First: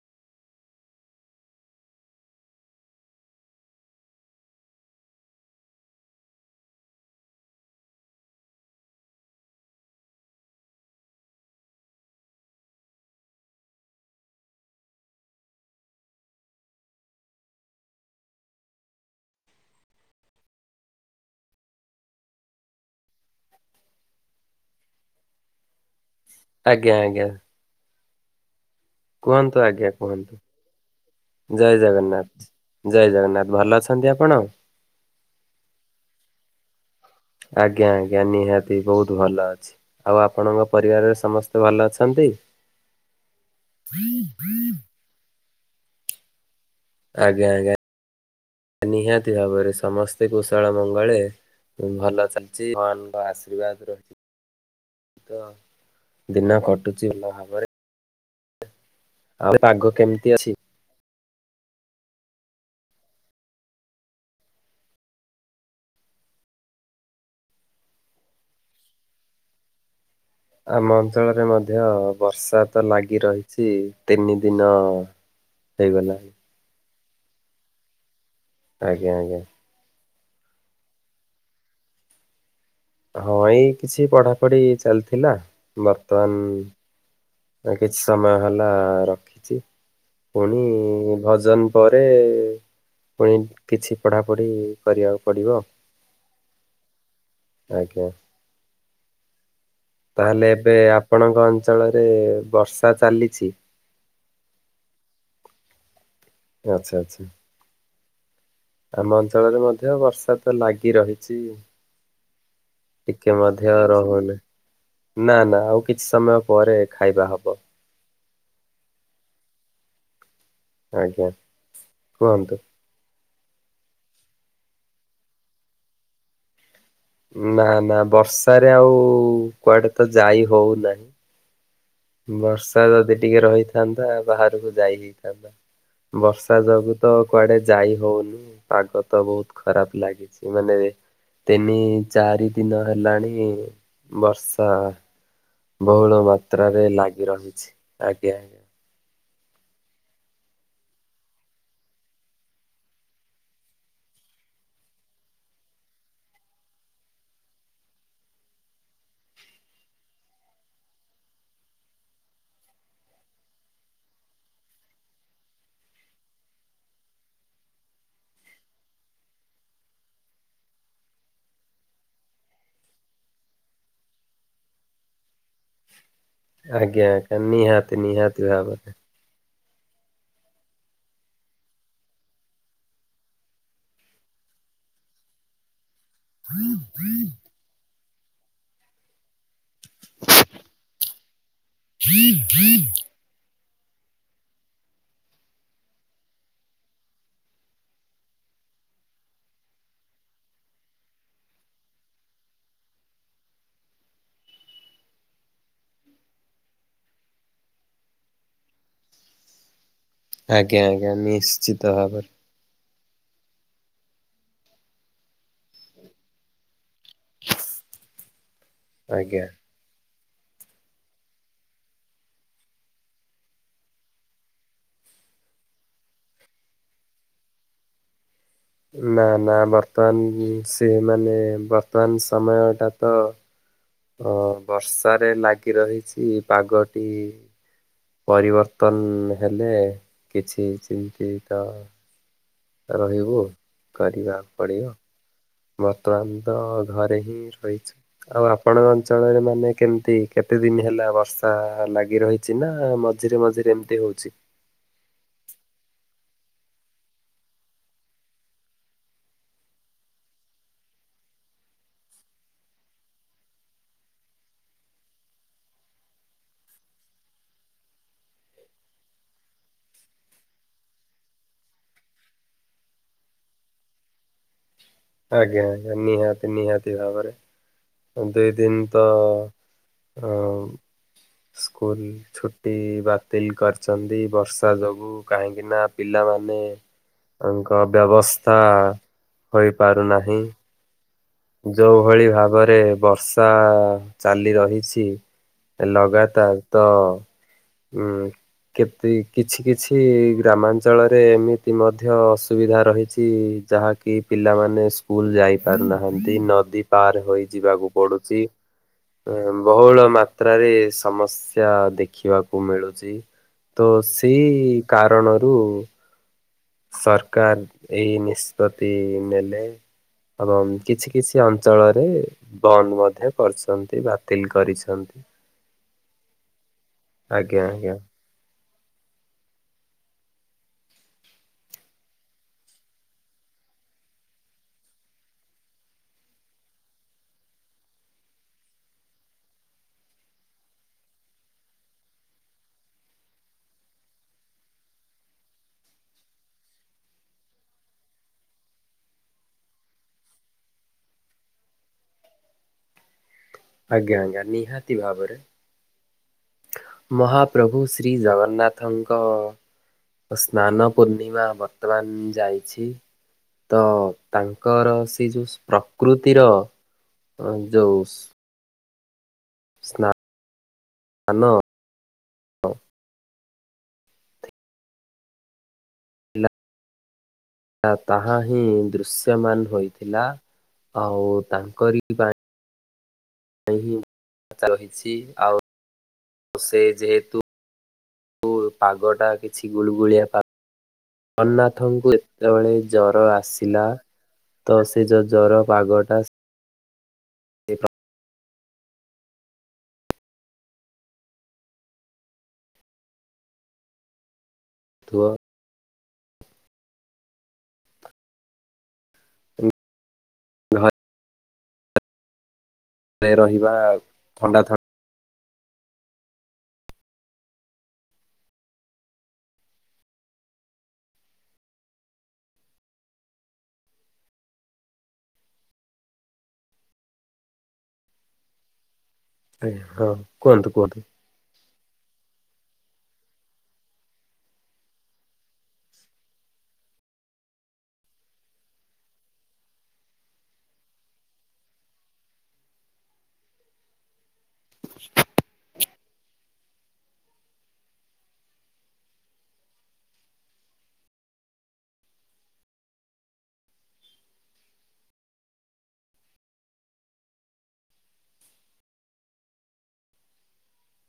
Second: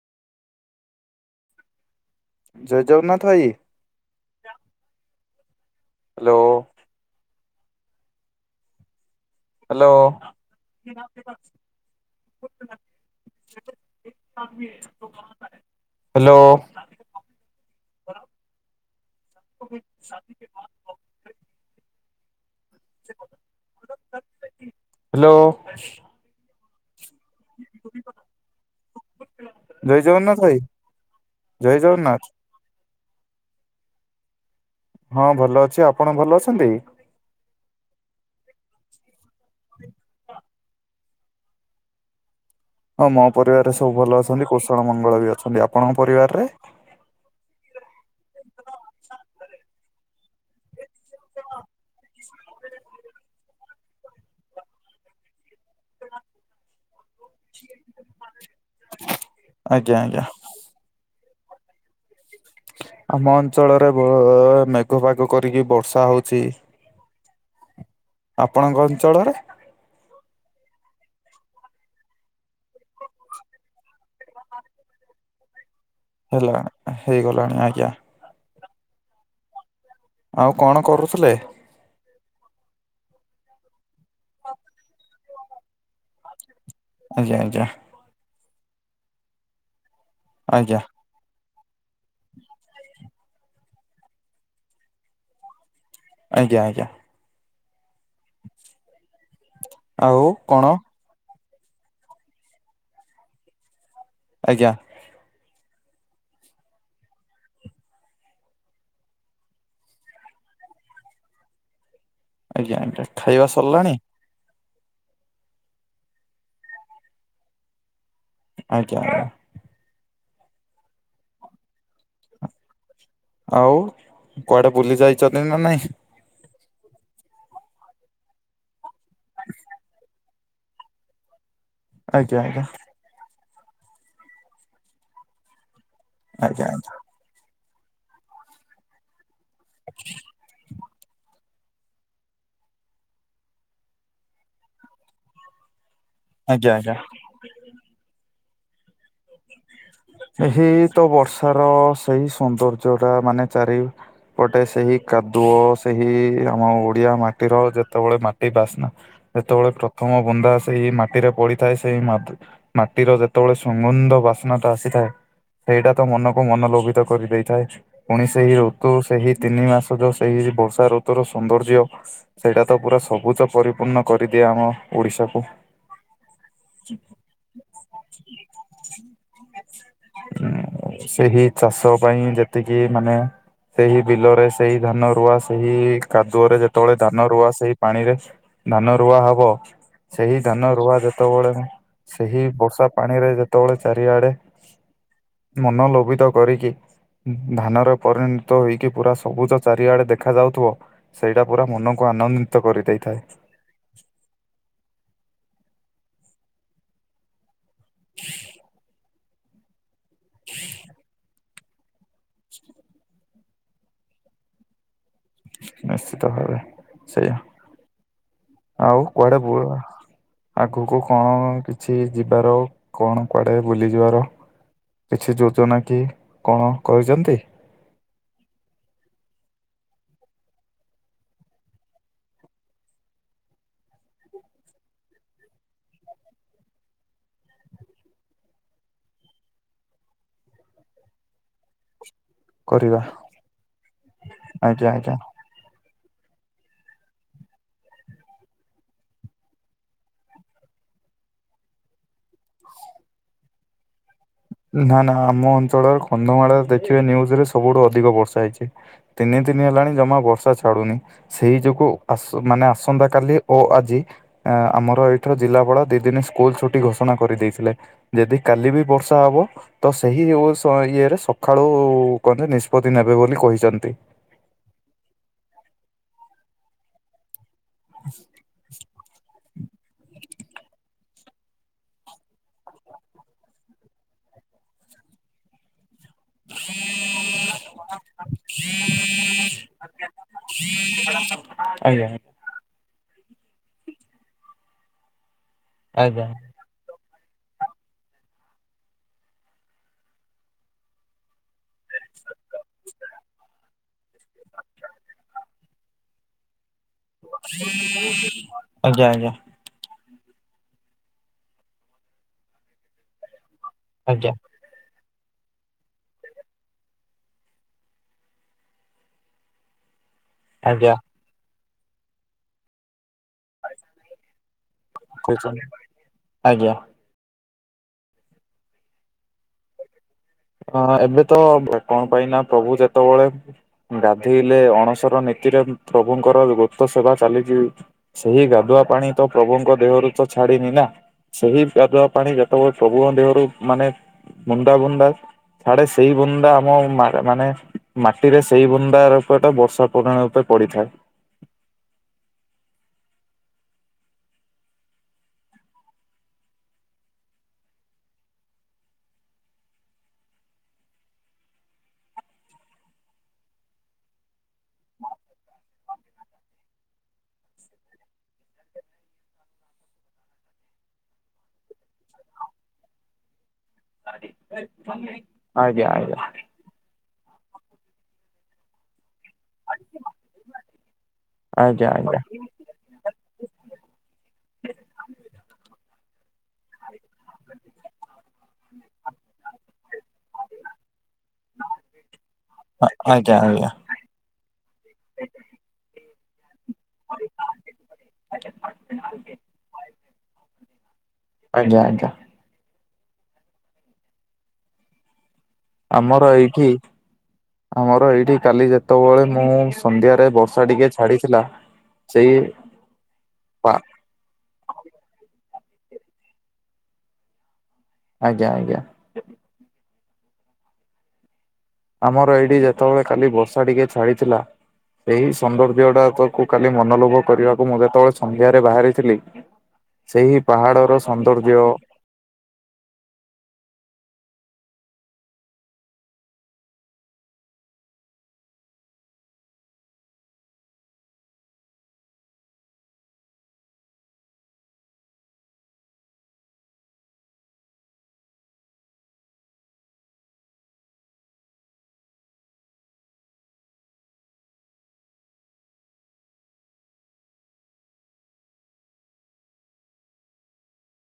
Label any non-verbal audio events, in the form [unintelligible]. ଜୟ ଜଗନ୍ନାଥ ଭାଇ। Hello! Hello! Hello! [inaudible] Hello! ଆଜ୍ଞା, ଆଜ୍ଞା। କୁହନ୍ତୁ, ଆଜ୍ଞା ଜୟ କୁହନ୍ତୁ। ଜଗନ୍ନାଥ ଭାଇ ଜୟ ଜଗନ୍ନାଥ! ଜୟ ଜଗନ୍ନାଥ! ଭଲ ଅଛନ୍ତି ଆପଣ? ହଁ, ଭଲ ଅଛି। ଆପଣ ଭଲ ଅଛନ୍ତି? ଆଜ୍ଞା, ଆଜ୍ଞା, ନିହାତି ବହୁତ ଭଲ ଅଛି। ଆଉ ଆପଣଙ୍କ ପରିବାରରେ ସମସ୍ତେ ଭଲ ଅଛନ୍ତି? ହଁ, ମୋ ପରିବାରରେ ସବୁ ଭଲ ଅଛନ୍ତି। କୋଷଳ ମଙ୍ଗଳ ବି ଅଛନ୍ତି। ଆପଣଙ୍କ ପରିବାରରେ? ଆଜ୍ଞା ଆଜ୍ଞା ନିହାତି ଭାବରେ ସମସ୍ତେ କୁଶଳ ମଙ୍ଗଳେ ଭଲ ଚାଲିଛି। ଭଗବାନଙ୍କ ଆଶୀର୍ବାଦ ରହିଛି। ତ ଦିନ କଟୁଛି ଭଲ ଭାବରେ। [inaudible] ଆଉ ପାଗ ଆଜ୍ଞା ଆଜ୍ଞା କେମିତି ଅଛି? ଆମ ଅଞ୍ଚଳରେ ମେଘ ପାଗ କରିକି ବର୍ଷା ହଉଛି। ଆପଣଙ୍କ ଅଞ୍ଚଳରେ? ଆମ ଅଞ୍ଚଳରେ ମଧ୍ୟ ବର୍ଷା ତ ଲାଗି ରହିଛି ତିନି ଦିନ [inaudible] ହେଇଗଲାଣି। ହେଲାଣି ହେଇଗଲାଣି ଆଜ୍ଞା। ଆଜ୍ଞା ଆଜ୍ଞା। ଆଉ କଣ କରୁଥିଲେ? ହଁ ଏଇ କିଛି ପଢାପଢି ଚାଲିଥିଲା ବର୍ତ୍ତମାନ। ଆଜ୍ଞା ଆଜ୍ଞା କିଛି ସମୟ ହେଲା ରଖିଛି ପୁଣି ଆଜ୍ଞା ଭଜନ ପରେ ପୁଣି କିଛି ପଢ଼ାପଢ଼ି କରିବାକୁ ପଡ଼ିବ। ଆଜ୍ଞା ଆଜ୍ଞା। ଆଜ୍ଞା। [inaudible] ତାହେଲେ କଣ ଏବେ ଆପଣଙ୍କ ଅଞ୍ଚଳରେ ବର୍ଷା ଚାଲିଛି। ଆଜ୍ଞା। ଆଚ୍ଛା ଆଚ୍ଛା। ଆମ ଅଞ୍ଚଳରେ ମଧ୍ୟ ବର୍ଷା ତ ଲାଗି ରହିଛି ଆଜ୍ଞା ଆଜ୍ଞା ଟିକେ ଖାଇବା ମଧ୍ୟ ସରିଲାଣି ରହୁନି। ନା ନା ଆଉ କିଛି ସମୟ ପରେ ଖାଇବା ହବ। ଆଜ୍ଞା। ଆଜ୍ଞା କୁହନ୍ତୁ। ଆଉ କୁଆଡେ ବୁଲି ଯାଇଛନ୍ତି ନା ନାଇଁ? ନା ନା ବର୍ଷାରେ ଆଉ କୁଆଡେ ତ ଯାଇ ହଉନାହିଁ। ଆଜ୍ଞା ଆଜ୍ଞା ବର୍ଷା ଯଦି ଟିକେ ରହିଥାନ୍ତା ବାହାରକୁ ଯାଇ ହେଇଥାନ୍ତା। ବର୍ଷା ଆଜ୍ଞା ଆଜ୍ଞା ଯୋଗୁ ତ କୁଆଡେ ଯାଇ ହଉନି ପାଗ ତ ବହୁତ ଖରାପ ଲାଗିଛି ମାନେ ତିନି ଚାରି ଦିନ ହେଲାଣି ବର୍ଷା ବହୁଳ ଆଜ୍ଞା ମାତ୍ରରେ ଆଜ୍ଞା। ଲାଗି ରହିଛି ଆଜ୍ଞା। ଏହି ତ ବର୍ଷାର ସେଇ ସୌନ୍ଦର୍ଯ୍ୟ ଟା ମାନେ ଚାରି ପଟେ ସେହି କାଦୁଅ ସେହି ଆମ ଓଡିଆ ମାଟିର ଯେତେବେଳେ ମାଟି ବାସ୍ନା ଯେତେବେଳେ ପ୍ରଥମ ବୁନ୍ଦା ସେଇ ମାଟିରେ ପଡିଥାଏ ସେଇ ମାତି ମାଟିର ଯେତେବେଳେ ସୁଗନ୍ଧ ବାସ୍ନା ଆସିଥାଏ। ସେଇଟା ତ ମନକୁ ମନଲୋଭିତ କରିଦେଇଥାଏ ପୁଣି ସେଇ ଋତୁ ସେହି ତିନି ମାସ ଯୋଉ ସେଇ ବର୍ଷା ଋତୁର ସୌନ୍ଦର୍ଯ୍ୟ ସେଇଟା ତ ପୁରା ସବୁଜ ପରିପୂର୍ଣ୍ଣ କରିଦିଏ ଆମ ଓଡିଶାକୁ। [inaudible] ଆଜ୍ଞା ନିହାତି ନିହାତି ଭାବରେ। ଉମ୍ ସେହି ଚାଷ ପାଇଁ ଯେତିକି ମାନେ ସେହି ବିଲରେ ସେଇ ଧାନ ରୁଆ ସେହି କାଦୁଅରେ ଯେତେବେଳେ ଧାନ ରୁଆ ସେଇ ପାଣିରେ ଧାନ ରୁଆ ହବ ସେହି ଧାନ ରୁଆ ଯେତେବେଳେ ସେହି ଆଜ୍ଞା ବର୍ଷା ପାଣିରେ ଯେତେବେଳେ ଚା ଏଇଆଡେ ମନଲୋଭିତ କରିକି ଉମ୍ ଧାନରେ ପରିଣତ ହେଇକି ପୁରା ସବୁଜ ଚାରିଆଡେ ଦେଖା ଯାଉଥିବ ସେଇଟା ପୁରା ମନ କ ଆନନ୍ଦିତ କରି ଦେଇଥାଏ। [inaudible] ଆଜ୍ଞା ଆଜ୍ଞା ନିଶ୍ଚିତ ଭାବରେ। ନିଶ୍ଚିତ ଭାବେ ସେଇଆ। ଆଉ କୁଆଡେ ଆଜ୍ଞା। ବୁଳ ଆଗକୁ କଣ କିଛି ଯିବାର କଣ କୁଆଡେ ବୁଲିଯିବାର। କିଛି ଯୋଜନା କି କଣ କରିଛନ୍ତି। ନା ନା ବର୍ତ୍ତମାନ ସେ ମାନେ ବର୍ତ୍ତମାନ ସମୟଟା ତ। ଅଁ ବର୍ଷାରେ ଲାଗି ରହିଛି ପାଗଟି‌। ପରିବର୍ତ୍ତନ ହେଲେ କିଛି ଚିନ୍ତିତ। କରିବା ରହିବୁ କରିବାକୁ ଆଜ୍ଞା ପଡିବ ଆଜ୍ଞା ବର୍ତ୍ତମାନ। ତ ଘରେ ହିଁ ରହିଛୁ ଆଉ ଆପଣଙ୍କ ଅଞ୍ଚଳରେ ମାନେ କେମିତି କେତେ ଦିନ ହେଲା ବର୍ଷା। ଲାଗି ରହିଛି ନା ମଝିରେ ମଝିରେ ଏମିତି ହଉଛି। ନା ନା ଆମ ଅଞ୍ଚଳରେ କନ୍ଧମାଳରେ ଦେଖିବେ ନିଉଜ ରେ ସବୁଠୁ ଅଧିକ ବର୍ଷା ହେଇଛି ତିନି ଦିନ ହେଲାଣି ଜମା ବର୍ଷା ଛାଡୁନି ସେଇ ଯୋଗୁ ଆସ ମାନେ ଆସନ୍ତା କାଲି ଓ ଆଜି। ଆ ଆମର ଏଇଠୁ ଜିଲ୍ଲାପାଳ ଦି ଦିନ ସ୍କୁଲ ଛୁଟି ଘୋଷଣା କରିଦେଇଥିଲେ ଯଦି କାଲି ବି ବର୍ଷ ର୍ଷା ହବ ତ ସେହି ଓ ହ ଇଏରେ ସକାଳୁ କଣ ଟେ ନିଷ୍ପତି ନେବେ ବୋଲି କହିଛନ୍ତି। ଆଜ୍ଞା ଆଜ୍ଞା ନିହାତି ନିହାତି ଭାବରେ ଦୁଇ ଦିନ ତ। ଆମ ସ୍କୁଲ ଛୁଟି ବାତିଲ କରିଛନ୍ତି ବର୍ଷା ଯୋଗୁ କାହିଁକି ନା। ପିଲାମାନେ ତାଙ୍କ ବ୍ୟବସ୍ଥା ହୋଇପାରୁନାହିଁ। ଯୋଉ ଆଜ୍ଞା। ଭଳି ଭାବରେ ବର୍ଷା ଚାଲି ରହିଛି। ଆଜ୍ଞା ଲଗାତାର ତ ଉଁ। କେତି କିଛି କିଛି ଗ୍ରାମାଞ୍ଚଳରେ ଏମିତି ମଧ୍ୟ ଅସୁବିଧା ରହିଛି। ଯାହାକି ପିଲାମାନେ ସ୍କୁଲ ଯାଇ ପାରୁନାହା ନ୍ତି ନଦୀ ପାର ହୋଇ ଯିବାକୁ ପଡୁଛି ଆଜ୍ଞା ଆଜ୍ଞା ବହୁଳ ମା ପ୍ରାଏ ସମସ୍ୟା ଦେଖିବାକୁ ମିଳୁଛି ତ ସେଇ। କାରଣରୁ। ସରକାର ଏଇ ନିଷ୍ପତ୍ତି ନେଲେ ଏବଂ ଆଜ୍ଞା କିଛି କିଛି ଅନ ଅଞ୍ଚଳରେ ବନ୍ଦ ମଧ୍ୟ କରିଛନ୍ତି ବାତିଲ କରି କହୁଛନ୍ତି ଆଜ୍ଞା। ଆଜ୍ଞା ଆଜ୍ଞା। ଆଁ ଏବେ ତ କଣ ପାଇଁ ନା ପ୍ରଭୁ ଯେତେବେଳେ ଗାଧୋଇଲେ ଅଣସର ନି ତି ର ପ୍ରଭୁଙ୍କର ଗୋପ୍ତ ସେବା ଚାଲିଛି ସେହି ଗାଧୁଆ ପାଣି ତ ପ୍ରଭୁଙ୍କ ଦେହରୁ ତ। ଛାଡିିନି ନା ସେହି ଗାଧୁଆ ପାଣି ଯେତେବେଳେ ପ୍ରଭୁଙ୍କ ଦେହରୁ ମାନେ ବୁନ୍ଦା ବୁନ୍ଦା। ଛାଡେ ସେଇ ବୁନ୍ଦା ଆମ ମା ମାନେ ମାଟିରେ ସେଇ ବୁନ୍ଦାର ତ ଟା ବର୍ଷା ପରି ରୂପେ ପଡ଼ିଥାଏ। ଆଜ୍ଞା ଆଜ୍ଞା ନିହାତି ଭାବରେ। ମହାପ୍ରଭୁ ଶ୍ରୀ ଜଗନ୍ନାଥଙ୍କ। ସ୍ନାନ ପୂର୍ଣ୍ଣିମା ବର୍ତ୍ତମାନ ଯାଇଛି। ତ ତାଙ୍କର ସେ ଯୋଉ ପ୍ରକୃତିର। ଅ ଯୋଉ ସ୍ ସ୍ନା ସ୍ନାନ। ଆଜ୍ଞା ଆଜ୍ଞା। ଆଉ ତାହାହିଁ ଦୃଶ୍ୟ ମାନ ହୋଇଥିଲା ଆଉ ଆଜ୍ଞା ତାଙ୍କରି ଆଜ୍ଞା ପାଇଁ ହଁ ରହିଛି ଆଉ ସେ ଯେହେତୁ। ପାଗଟା କିଛି ଗୁଳୁଗୁଳିଆ ପା ଜଗନ୍ନାଥଙ୍କୁ ଯେତେବେଳେ ଜର ଆଜ୍ଞା ଆଜ୍ଞା ଆସିଲା। ତ ସେ ଯୋଉ ଜର ପାଗଟା। [unintelligible] [unintelligible] ଆଜ୍ଞା ଆଜ୍ଞା। ଥୁଅ। ଆମର ଏଇଠି ଆମର ଏଇଠି କାଲି ଯେତ ଯେତେବେଳେ ମୁଁ ଘରେ ସନ୍ଧ୍ୟାରେ ବର୍ଷା ଟିକେ ଛାଡିଥିଲା ସେଇ ରେ ରହିବା ପା ଥଣ୍ଡା ଥ ଆଜ୍ଞା ଆଜ୍ଞା। ଆମର ଏଇଠି ଯେତେବେଳେ କାଲି ବର୍ଷା ଟିକେ ଛାଡିଥିଲା। ସେଇ ସୌନ୍ଦର୍ଯ୍ୟ ଟାକୁ କାଲି ମନୋଲୋଭ କରିବାକୁ ମୁଁ ଯେତେବେଳେ ସନ୍ଧ୍ୟାରେ ବାହାରିଥିଲି। ଥଣ୍ଡା ହଁ ସେହି କୁହନ୍ତୁ କୁହନ୍ତୁ। ପାହାଡର ସୌନ୍ଦର୍ଯ୍ୟ [inaudible]